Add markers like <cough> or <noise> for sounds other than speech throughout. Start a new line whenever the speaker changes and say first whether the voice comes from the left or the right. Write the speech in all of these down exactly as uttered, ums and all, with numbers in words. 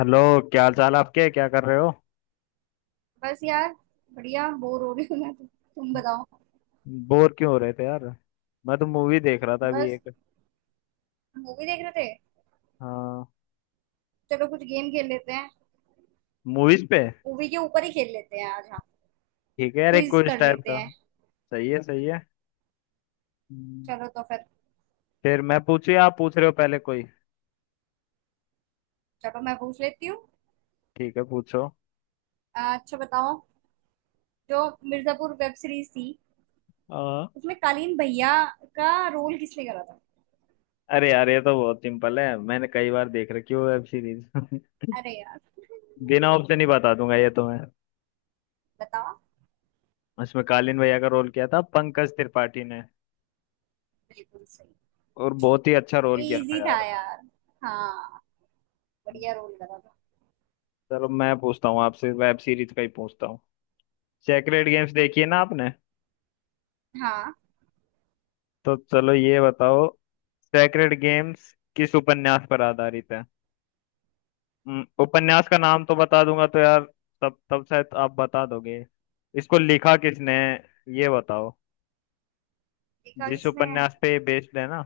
left: Hello. क्या हाल चाल आपके, क्या कर रहे हो?
right: बस यार। बढ़िया बोर हो रही हूँ मैं तो। तुम बताओ।
left: बोर क्यों हो रहे थे यार? मैं तो मूवी देख रहा था अभी
right: बस।
left: एक।
right: मूवी देख रहे थे।
left: हाँ।
right: चलो, कुछ गेम खेल लेते हैं।
left: मूवीज पे।
right: मूवी के ऊपर ही खेल लेते हैं आज। हाँ।
left: ठीक है यार, एक
right: क्विज
left: क्विज
right: कर
left: टाइप
right: लेते
left: का।
right: हैं।
left: सही है, सही है। हम्म।
right: चलो तो फिर।
left: फिर मैं पूछू या आप पूछ रहे हो पहले कोई?
right: चलो, मैं पूछ लेती हूँ।
left: ठीक है, पूछो।
right: आ, अच्छा बताओ। जो मिर्जापुर वेब सीरीज थी,
left: आ,
right: उसमें कालीन भैया का रोल किसने करा था?
left: अरे यार, ये तो बहुत सिंपल है। मैंने कई बार देख रखी है वेब सीरीज। <laughs>
right: अरे यार,
left: बिना ऑप्शन ही बता दूंगा ये तो मैं।
right: बताओ।
left: इसमें कालीन भैया का रोल किया था पंकज त्रिपाठी ने।
right: बिल्कुल सही।
left: और बहुत ही अच्छा
right: ये
left: रोल किया
right: इजी
left: था
right: था
left: यार।
right: यार। हाँ। बढ़िया रोल करा था।
left: चलो मैं पूछता हूँ आपसे, वेब सीरीज का ही पूछता हूँ। सेक्रेड गेम्स देखी है ना आपने?
right: हाँ।
left: तो चलो ये बताओ। सेक्रेड गेम्स किस उपन्यास पर आधारित है? हम्म, उपन्यास का नाम तो बता दूंगा तो यार, तब तब शायद आप बता दोगे। इसको लिखा किसने है, ये बताओ।
right: देखा
left: जिस
right: किसने है?
left: उपन्यास पे ये बेस्ड है ना।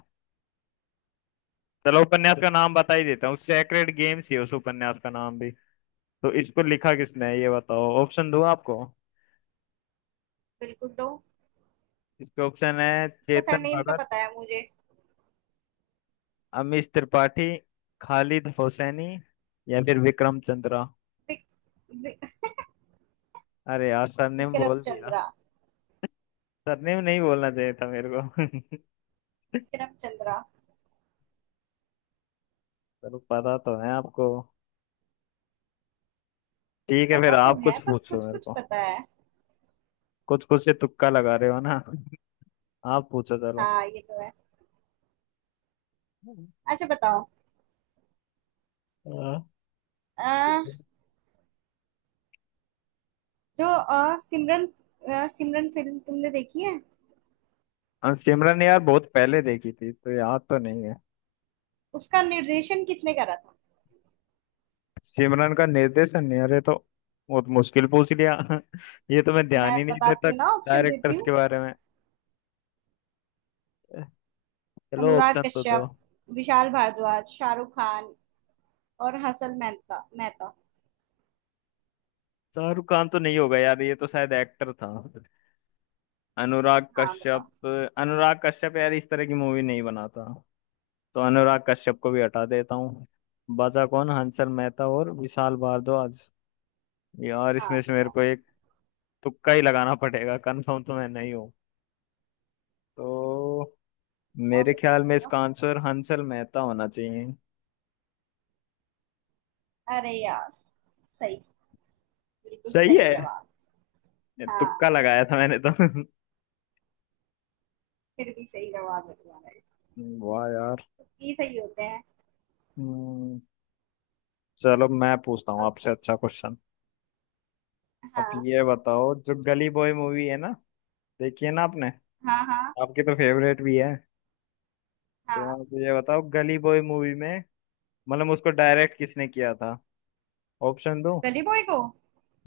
left: चलो उपन्यास का नाम बता ही देता हूँ, सेक्रेड गेम्स ही है उस उपन्यास का नाम भी। तो इसको लिखा किसने है ये बताओ। ऑप्शन दूं आपको?
right: बिल्कुल, दो।
left: इसके ऑप्शन है
right: उसका
left: चेतन
right: सरनेम तो पता
left: भगत,
right: है मुझे।
left: अमीश त्रिपाठी, खालिद हुसैनी या फिर विक्रम चंद्रा।
right: विक-
left: अरे यार, सरनेम
right: विक्रम
left: बोल दिया।
right: चंद्रा।
left: सरनेम नहीं बोलना चाहिए था मेरे को। <laughs>
right: विक्रम चंद्रा।
left: चलो, पता तो है आपको। ठीक है, फिर
right: पता तो
left: आप
right: है,
left: कुछ
right: पर
left: पूछो
right: कुछ
left: मेरे
right: कुछ
left: को।
right: पता है।
left: कुछ कुछ से तुक्का लगा रहे हो ना। <laughs> आप पूछो चलो।
right: हाँ, ये तो है। अच्छा बताओ।
left: हाँ।
right: अ, जो अ, सिमरन अ, सिमरन फिल्म तुमने देखी है?
left: हाँ, सिमरन यार बहुत पहले देखी थी तो याद तो नहीं है।
right: उसका निर्देशन किसने करा था?
left: सिमरन का निर्देशन यार, ये तो बहुत मुश्किल पूछ लिया। <laughs> ये तो मैं ध्यान
right: मैं
left: ही नहीं
right: बताती
left: देता
right: हूँ ना, ऑप्शन देती
left: डायरेक्टर्स के
right: हूँ।
left: बारे में। चलो
right: अनुराग
left: ऑप्शन तो दो।
right: कश्यप, विशाल भारद्वाज, शाहरुख खान और हसन मेहता मेहता
left: शाहरुख खान तो नहीं होगा यार, ये तो शायद एक्टर था। अनुराग
right: हाँ, बताओ।
left: कश्यप। अनुराग कश्यप यार इस तरह की मूवी नहीं बनाता, तो अनुराग कश्यप को भी हटा देता हूँ। बचा कौन, हंसल मेहता और विशाल भारद्वाज। यार
right: हाँ,
left: इसमें से मेरे
right: बताओ
left: को एक तुक्का ही लगाना पड़ेगा, कंफर्म तो मैं नहीं हूँ। तो
right: बताओ
left: मेरे
right: बताओ।
left: ख्याल में
right: बताओ।
left: इसका आंसर हंसल मेहता होना चाहिए।
right: अरे यार। सही। बिल्कुल
left: सही
right: सही
left: है।
right: जवाब।
left: तुक्का
right: हाँ।
left: लगाया था मैंने तो।
right: फिर भी सही जवाब है तुम्हारा।
left: <laughs> वाह यार।
right: ये सही होते हैं।
left: हम्म। चलो मैं पूछता हूँ आपसे अच्छा क्वेश्चन। अब
right: हाँ,
left: ये बताओ जो गली बॉय मूवी है ना, देखिए ना आपने।
right: हाँ। हाँ,
left: आपकी तो फेवरेट भी है। तो
right: हाँ।
left: आप मुझे बताओ गली बॉय मूवी में मतलब उसको डायरेक्ट किसने किया था। ऑप्शन दो?
right: गली बॉय को।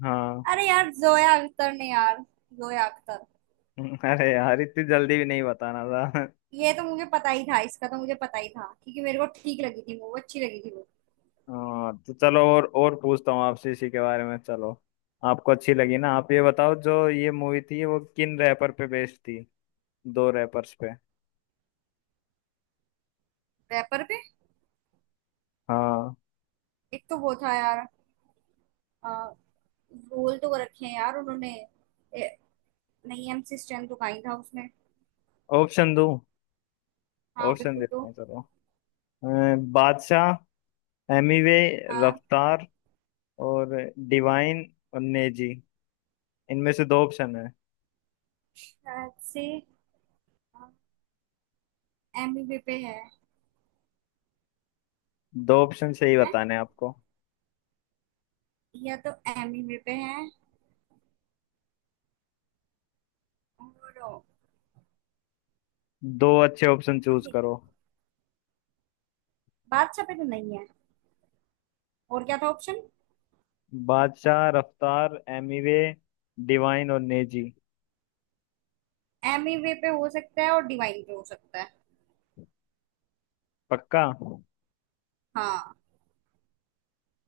left: हाँ।
right: अरे यार, जोया अख्तर ने यार। जोया अख्तर।
left: <laughs> अरे यार, इतनी जल्दी भी नहीं बताना था।
right: ये तो मुझे पता ही था, इसका तो मुझे पता ही था क्योंकि मेरे को ठीक लगी थी वो, अच्छी लगी थी वो।
left: हाँ तो चलो, और और पूछता हूँ आपसे इसी के बारे में, चलो। आपको अच्छी लगी ना, आप ये बताओ जो ये मूवी थी वो किन रैपर पे बेस्ड थी? दो रैपर्स पे।
right: रैपर पे।
left: हाँ।
right: एक तो वो था यार। रोल तो वो रखे हैं यार उन्होंने। ए, नहीं, एमसी स्टैन तो कहीं था उसमें।
left: ऑप्शन दो।
right: हाँ,
left: ऑप्शन
right: बिल्कुल
left: देता
right: तो।
left: हूँ चलो। अ, बादशाह, एमिवे,
right: हाँ,
left: रफ्तार और डिवाइन और नेजी, इनमें से दो ऑप्शन है।
right: शायद से। एमी वे पे है।
left: दो ऑप्शन सही
right: हैं।
left: बताने हैं आपको।
right: या तो एमी वे पे है और
left: दो अच्छे ऑप्शन
right: और
left: चूज
right: नहीं।
left: करो।
right: बादशाह पे तो नहीं है। और क्या था ऑप्शन?
left: बादशाह, रफ्तार, एमीवे, डिवाइन और नेजी।
right: एमी वे पे हो सकता है और डिवाइन पे हो सकता है।
left: पक्का?
right: हाँ।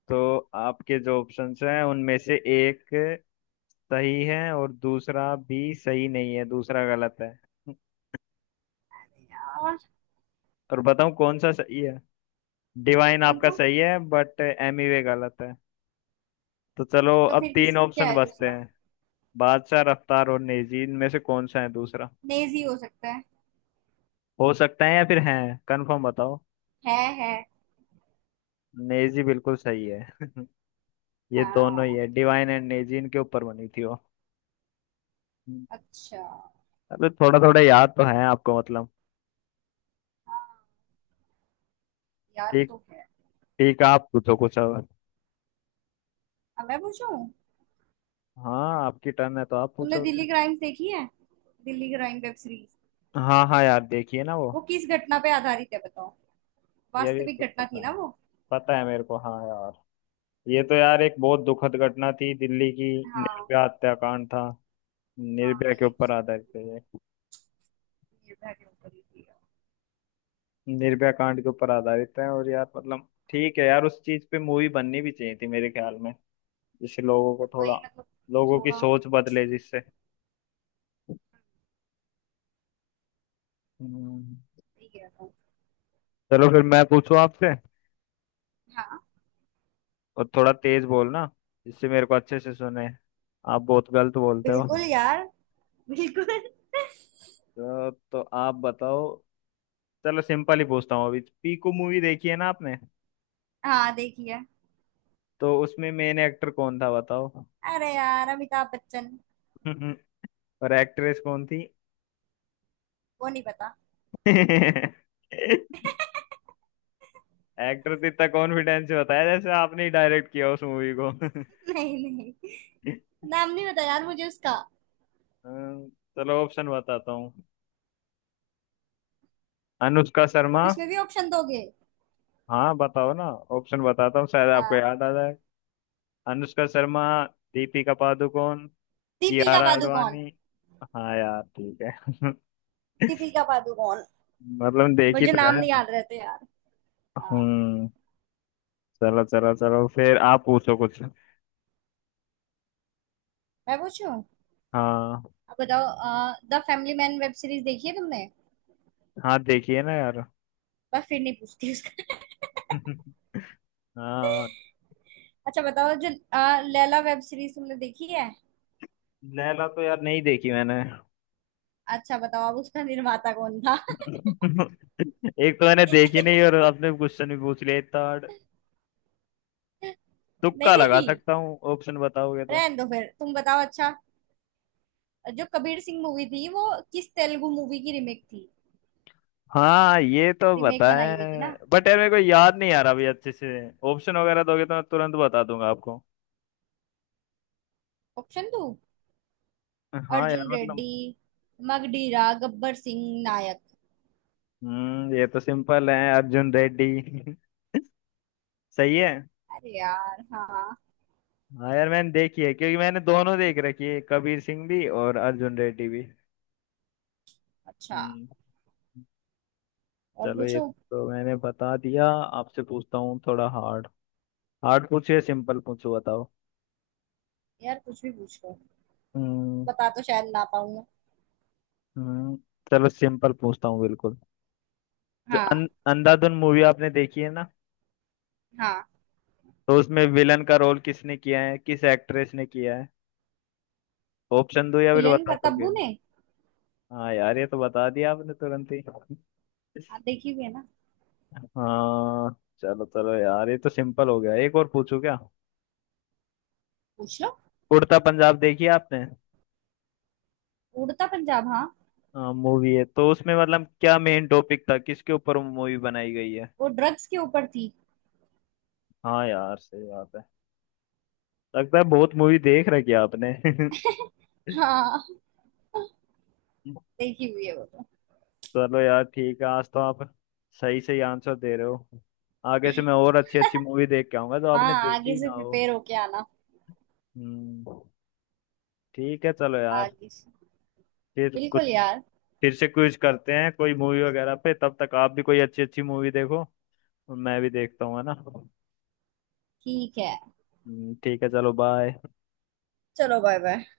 left: तो आपके जो ऑप्शंस हैं उनमें से एक सही है और दूसरा भी सही नहीं है, दूसरा गलत है।
right: और।
left: और बताऊं कौन सा सही है? डिवाइन
right: कौन
left: आपका
right: सा?
left: सही है बट एमीवे गलत है। तो चलो
right: तो
left: अब
right: फिर किस,
left: तीन
right: क्या
left: ऑप्शन
right: है
left: बचते
right: दूसरा?
left: हैं। बादशाह, रफ्तार और नेजी, इनमें से कौन सा है दूसरा?
right: लेजी हो सकता है।
left: हो सकता है या फिर है? कंफर्म बताओ।
right: है है
left: नेजी बिल्कुल सही है। <laughs> ये दोनों ही
right: हाँ।
left: है, डिवाइन एंड नेजी इनके ऊपर बनी थी वो।
right: अच्छा।
left: अबे थोड़ा थोड़ा याद तो है आपको मतलब।
right: हाँ, याद
left: ठीक।
right: तो है।
left: ठीक, आप पूछो कुछ अब।
right: अब मैं पूछूं?
left: हाँ आपकी टर्न है तो आप
right: तुमने
left: पूछोगे।
right: दिल्ली क्राइम देखी है? Delhi crime web series.
left: हाँ हाँ यार, देखिए ना वो।
right: वो किस घटना पे आधारित है, बताओ।
left: यार ये
right: वास्तविक
left: तो
right: घटना
left: पता
right: थी ना
left: है।
right: वो।
left: पता है मेरे को, हाँ यार। ये तो यार एक बहुत दुखद घटना थी दिल्ली की।
right: हाँ।
left: निर्भया हत्याकांड था।
right: हाँ,
left: निर्भया के
right: ये
left: ऊपर
right: उसी की
left: आधारित
right: थी।
left: है ये।
right: निर्भया के ऊपर ही थी, हाँ।
left: निर्भया कांड के ऊपर आधारित है। और यार मतलब ठीक है यार, उस चीज पे मूवी बननी भी चाहिए थी मेरे ख्याल में, जिससे
right: हाँ,
left: लोगों को
right: मतलब
left: थोड़ा,
right: वही मतलब।
left: लोगों की
right: थोड़ा।
left: सोच बदले जिससे। हम्म,
right: सही गया था।
left: चलो फिर मैं पूछूं आपसे।
right: हाँ।
left: और थोड़ा तेज बोलना, जिससे मेरे को अच्छे से सुने। आप बहुत गलत बोलते हो।
right: बिल्कुल यार। बिल्कुल।
left: तो, तो आप बताओ। चलो सिंपल ही पूछता हूँ। अभी पीकू मूवी देखी है ना आपने?
right: हाँ, देखिए।
left: तो उसमें मेन एक्टर कौन था बताओ। <laughs>
right: अरे यार, अमिताभ बच्चन।
left: और एक्ट्रेस कौन थी?
right: वो नहीं पता।
left: <laughs>
right: <laughs>
left: एक्टर तो इतना कॉन्फिडेंस से बताया जैसे आपने ही डायरेक्ट किया उस मूवी को। <laughs>
right: नहीं, नहीं। नाम नहीं पता यार मुझे उसका।
left: अ, चलो ऑप्शन बताता हूँ। अनुष्का शर्मा।
right: अब इसमें भी ऑप्शन दोगे?
left: हाँ बताओ ना। ऑप्शन बताता हूँ शायद आपको
right: हाँ।
left: याद आ जाए। अनुष्का शर्मा, दीपिका पादुकोण,
right: दीपिका
left: कियारा
right: पादुकोण।
left: आडवाणी। हाँ यार ठीक है। <laughs>
right: दीपिका पादुकोण।
left: मतलब देखी
right: मुझे
left: तो
right: नाम
left: है।
right: नहीं याद रहते यार। हाँ।
left: हम्म। चलो चलो चलो, फिर आप पूछो कुछ।
right: मैं पूछूं?
left: हाँ।
right: अब बताओ, the family man web series देखी है तुमने?
left: हाँ देखिए ना यार।
right: पर फिर नहीं पूछती उसका। <laughs>
left: <laughs> हाँ।
right: अच्छा बताओ, जो अ, लैला वेब सीरीज तुमने देखी है?
left: लैला तो यार नहीं देखी मैंने।
right: अच्छा बताओ अब, उसका निर्माता कौन था?
left: <laughs> एक तो मैंने देखी नहीं और
right: <laughs>
left: आपने क्वेश्चन भी पूछ लिया इतना hard। तुक्का
right: नहीं
left: लगा
right: देखी।
left: सकता हूँ, ऑप्शन बताओगे तो।
right: रहने दो, फिर तुम बताओ। अच्छा, जो कबीर सिंह मूवी थी, वो किस तेलुगु मूवी की रीमेक थी?
left: हाँ ये तो
right: रीमेक
left: पता
right: बनाई
left: है।
right: हुई थी ना?
left: बट यार मेरे को याद नहीं आ रहा अभी अच्छे से। ऑप्शन वगैरह दोगे तो मैं तुरंत बता दूंगा आपको।
right: ऑप्शन दो।
left: हाँ यार
right: अर्जुन
left: मतलब।
right: रेड्डी, मगडीरा, गब्बर सिंह, नायक।
left: हम्म ये तो सिंपल है, अर्जुन रेड्डी। <laughs> सही है।
right: अरे यार, हाँ।
left: हाँ यार मैंने देखी है, क्योंकि मैंने दोनों देख रखी है, कबीर सिंह भी और अर्जुन रेड्डी भी।
right: अच्छा।
left: हम्म।
right: और
left: चलो ये
right: पूछो।
left: तो मैंने बता दिया, आपसे पूछता हूँ थोड़ा हार्ड। हार्ड पूछो या सिंपल पूछो बताओ।
right: यार कुछ भी पूछ लो।
left: हम्म।
right: बता तो शायद ना पाऊं।
left: हम्म। चलो सिंपल पूछता हूँ बिल्कुल। जो अं,
right: हाँ।
left: अंधाधुन मूवी आपने देखी है ना?
right: हाँ।
left: तो उसमें विलन का रोल किसने किया है, किस एक्ट्रेस ने किया है? ऑप्शन दो या फिर
right: विलन
left: बता
right: का,
left: दोगे।
right: तब्बू ने।
left: हाँ यार, ये तो बता दिया आपने तुरंत ही।
right: हाँ, देखी हुई है ना।
left: हाँ। चलो चलो यार, ये तो सिंपल हो गया। एक और पूछू क्या?
right: पूछ लो।
left: उड़ता पंजाब देखी है आपने?
right: उड़ता पंजाब, हाँ।
left: हाँ मूवी है, तो उसमें मतलब क्या मेन टॉपिक था, किसके ऊपर मूवी बनाई गई है?
right: वो ड्रग्स के ऊपर थी।
left: हाँ यार सही बात है। लगता है बहुत मूवी देख रखी है आपने।
right: <laughs> हाँ।
left: <laughs>
right: देखी हुई है वो तो।
left: चलो यार ठीक है, आज तो आप सही सही आंसर दे रहे हो। आगे से मैं और अच्छी अच्छी
right: <laughs>
left: मूवी देख के आऊंगा, जो
right: हाँ,
left: आपने देखी
right: आगे
left: ही ना
right: से
left: हो।
right: प्रिपेयर होके आना।
left: हम्म। ठीक है चलो यार।
right: आगे से।
left: फिर
right: बिल्कुल
left: कुछ,
right: यार।
left: फिर से क्विज करते हैं कोई मूवी वगैरह पे, तब तक आप भी कोई अच्छी अच्छी मूवी देखो और मैं भी देखता हूँ, है ना?
right: ठीक है,
left: हम्म, ठीक है चलो बाय।
right: चलो। Bye bye.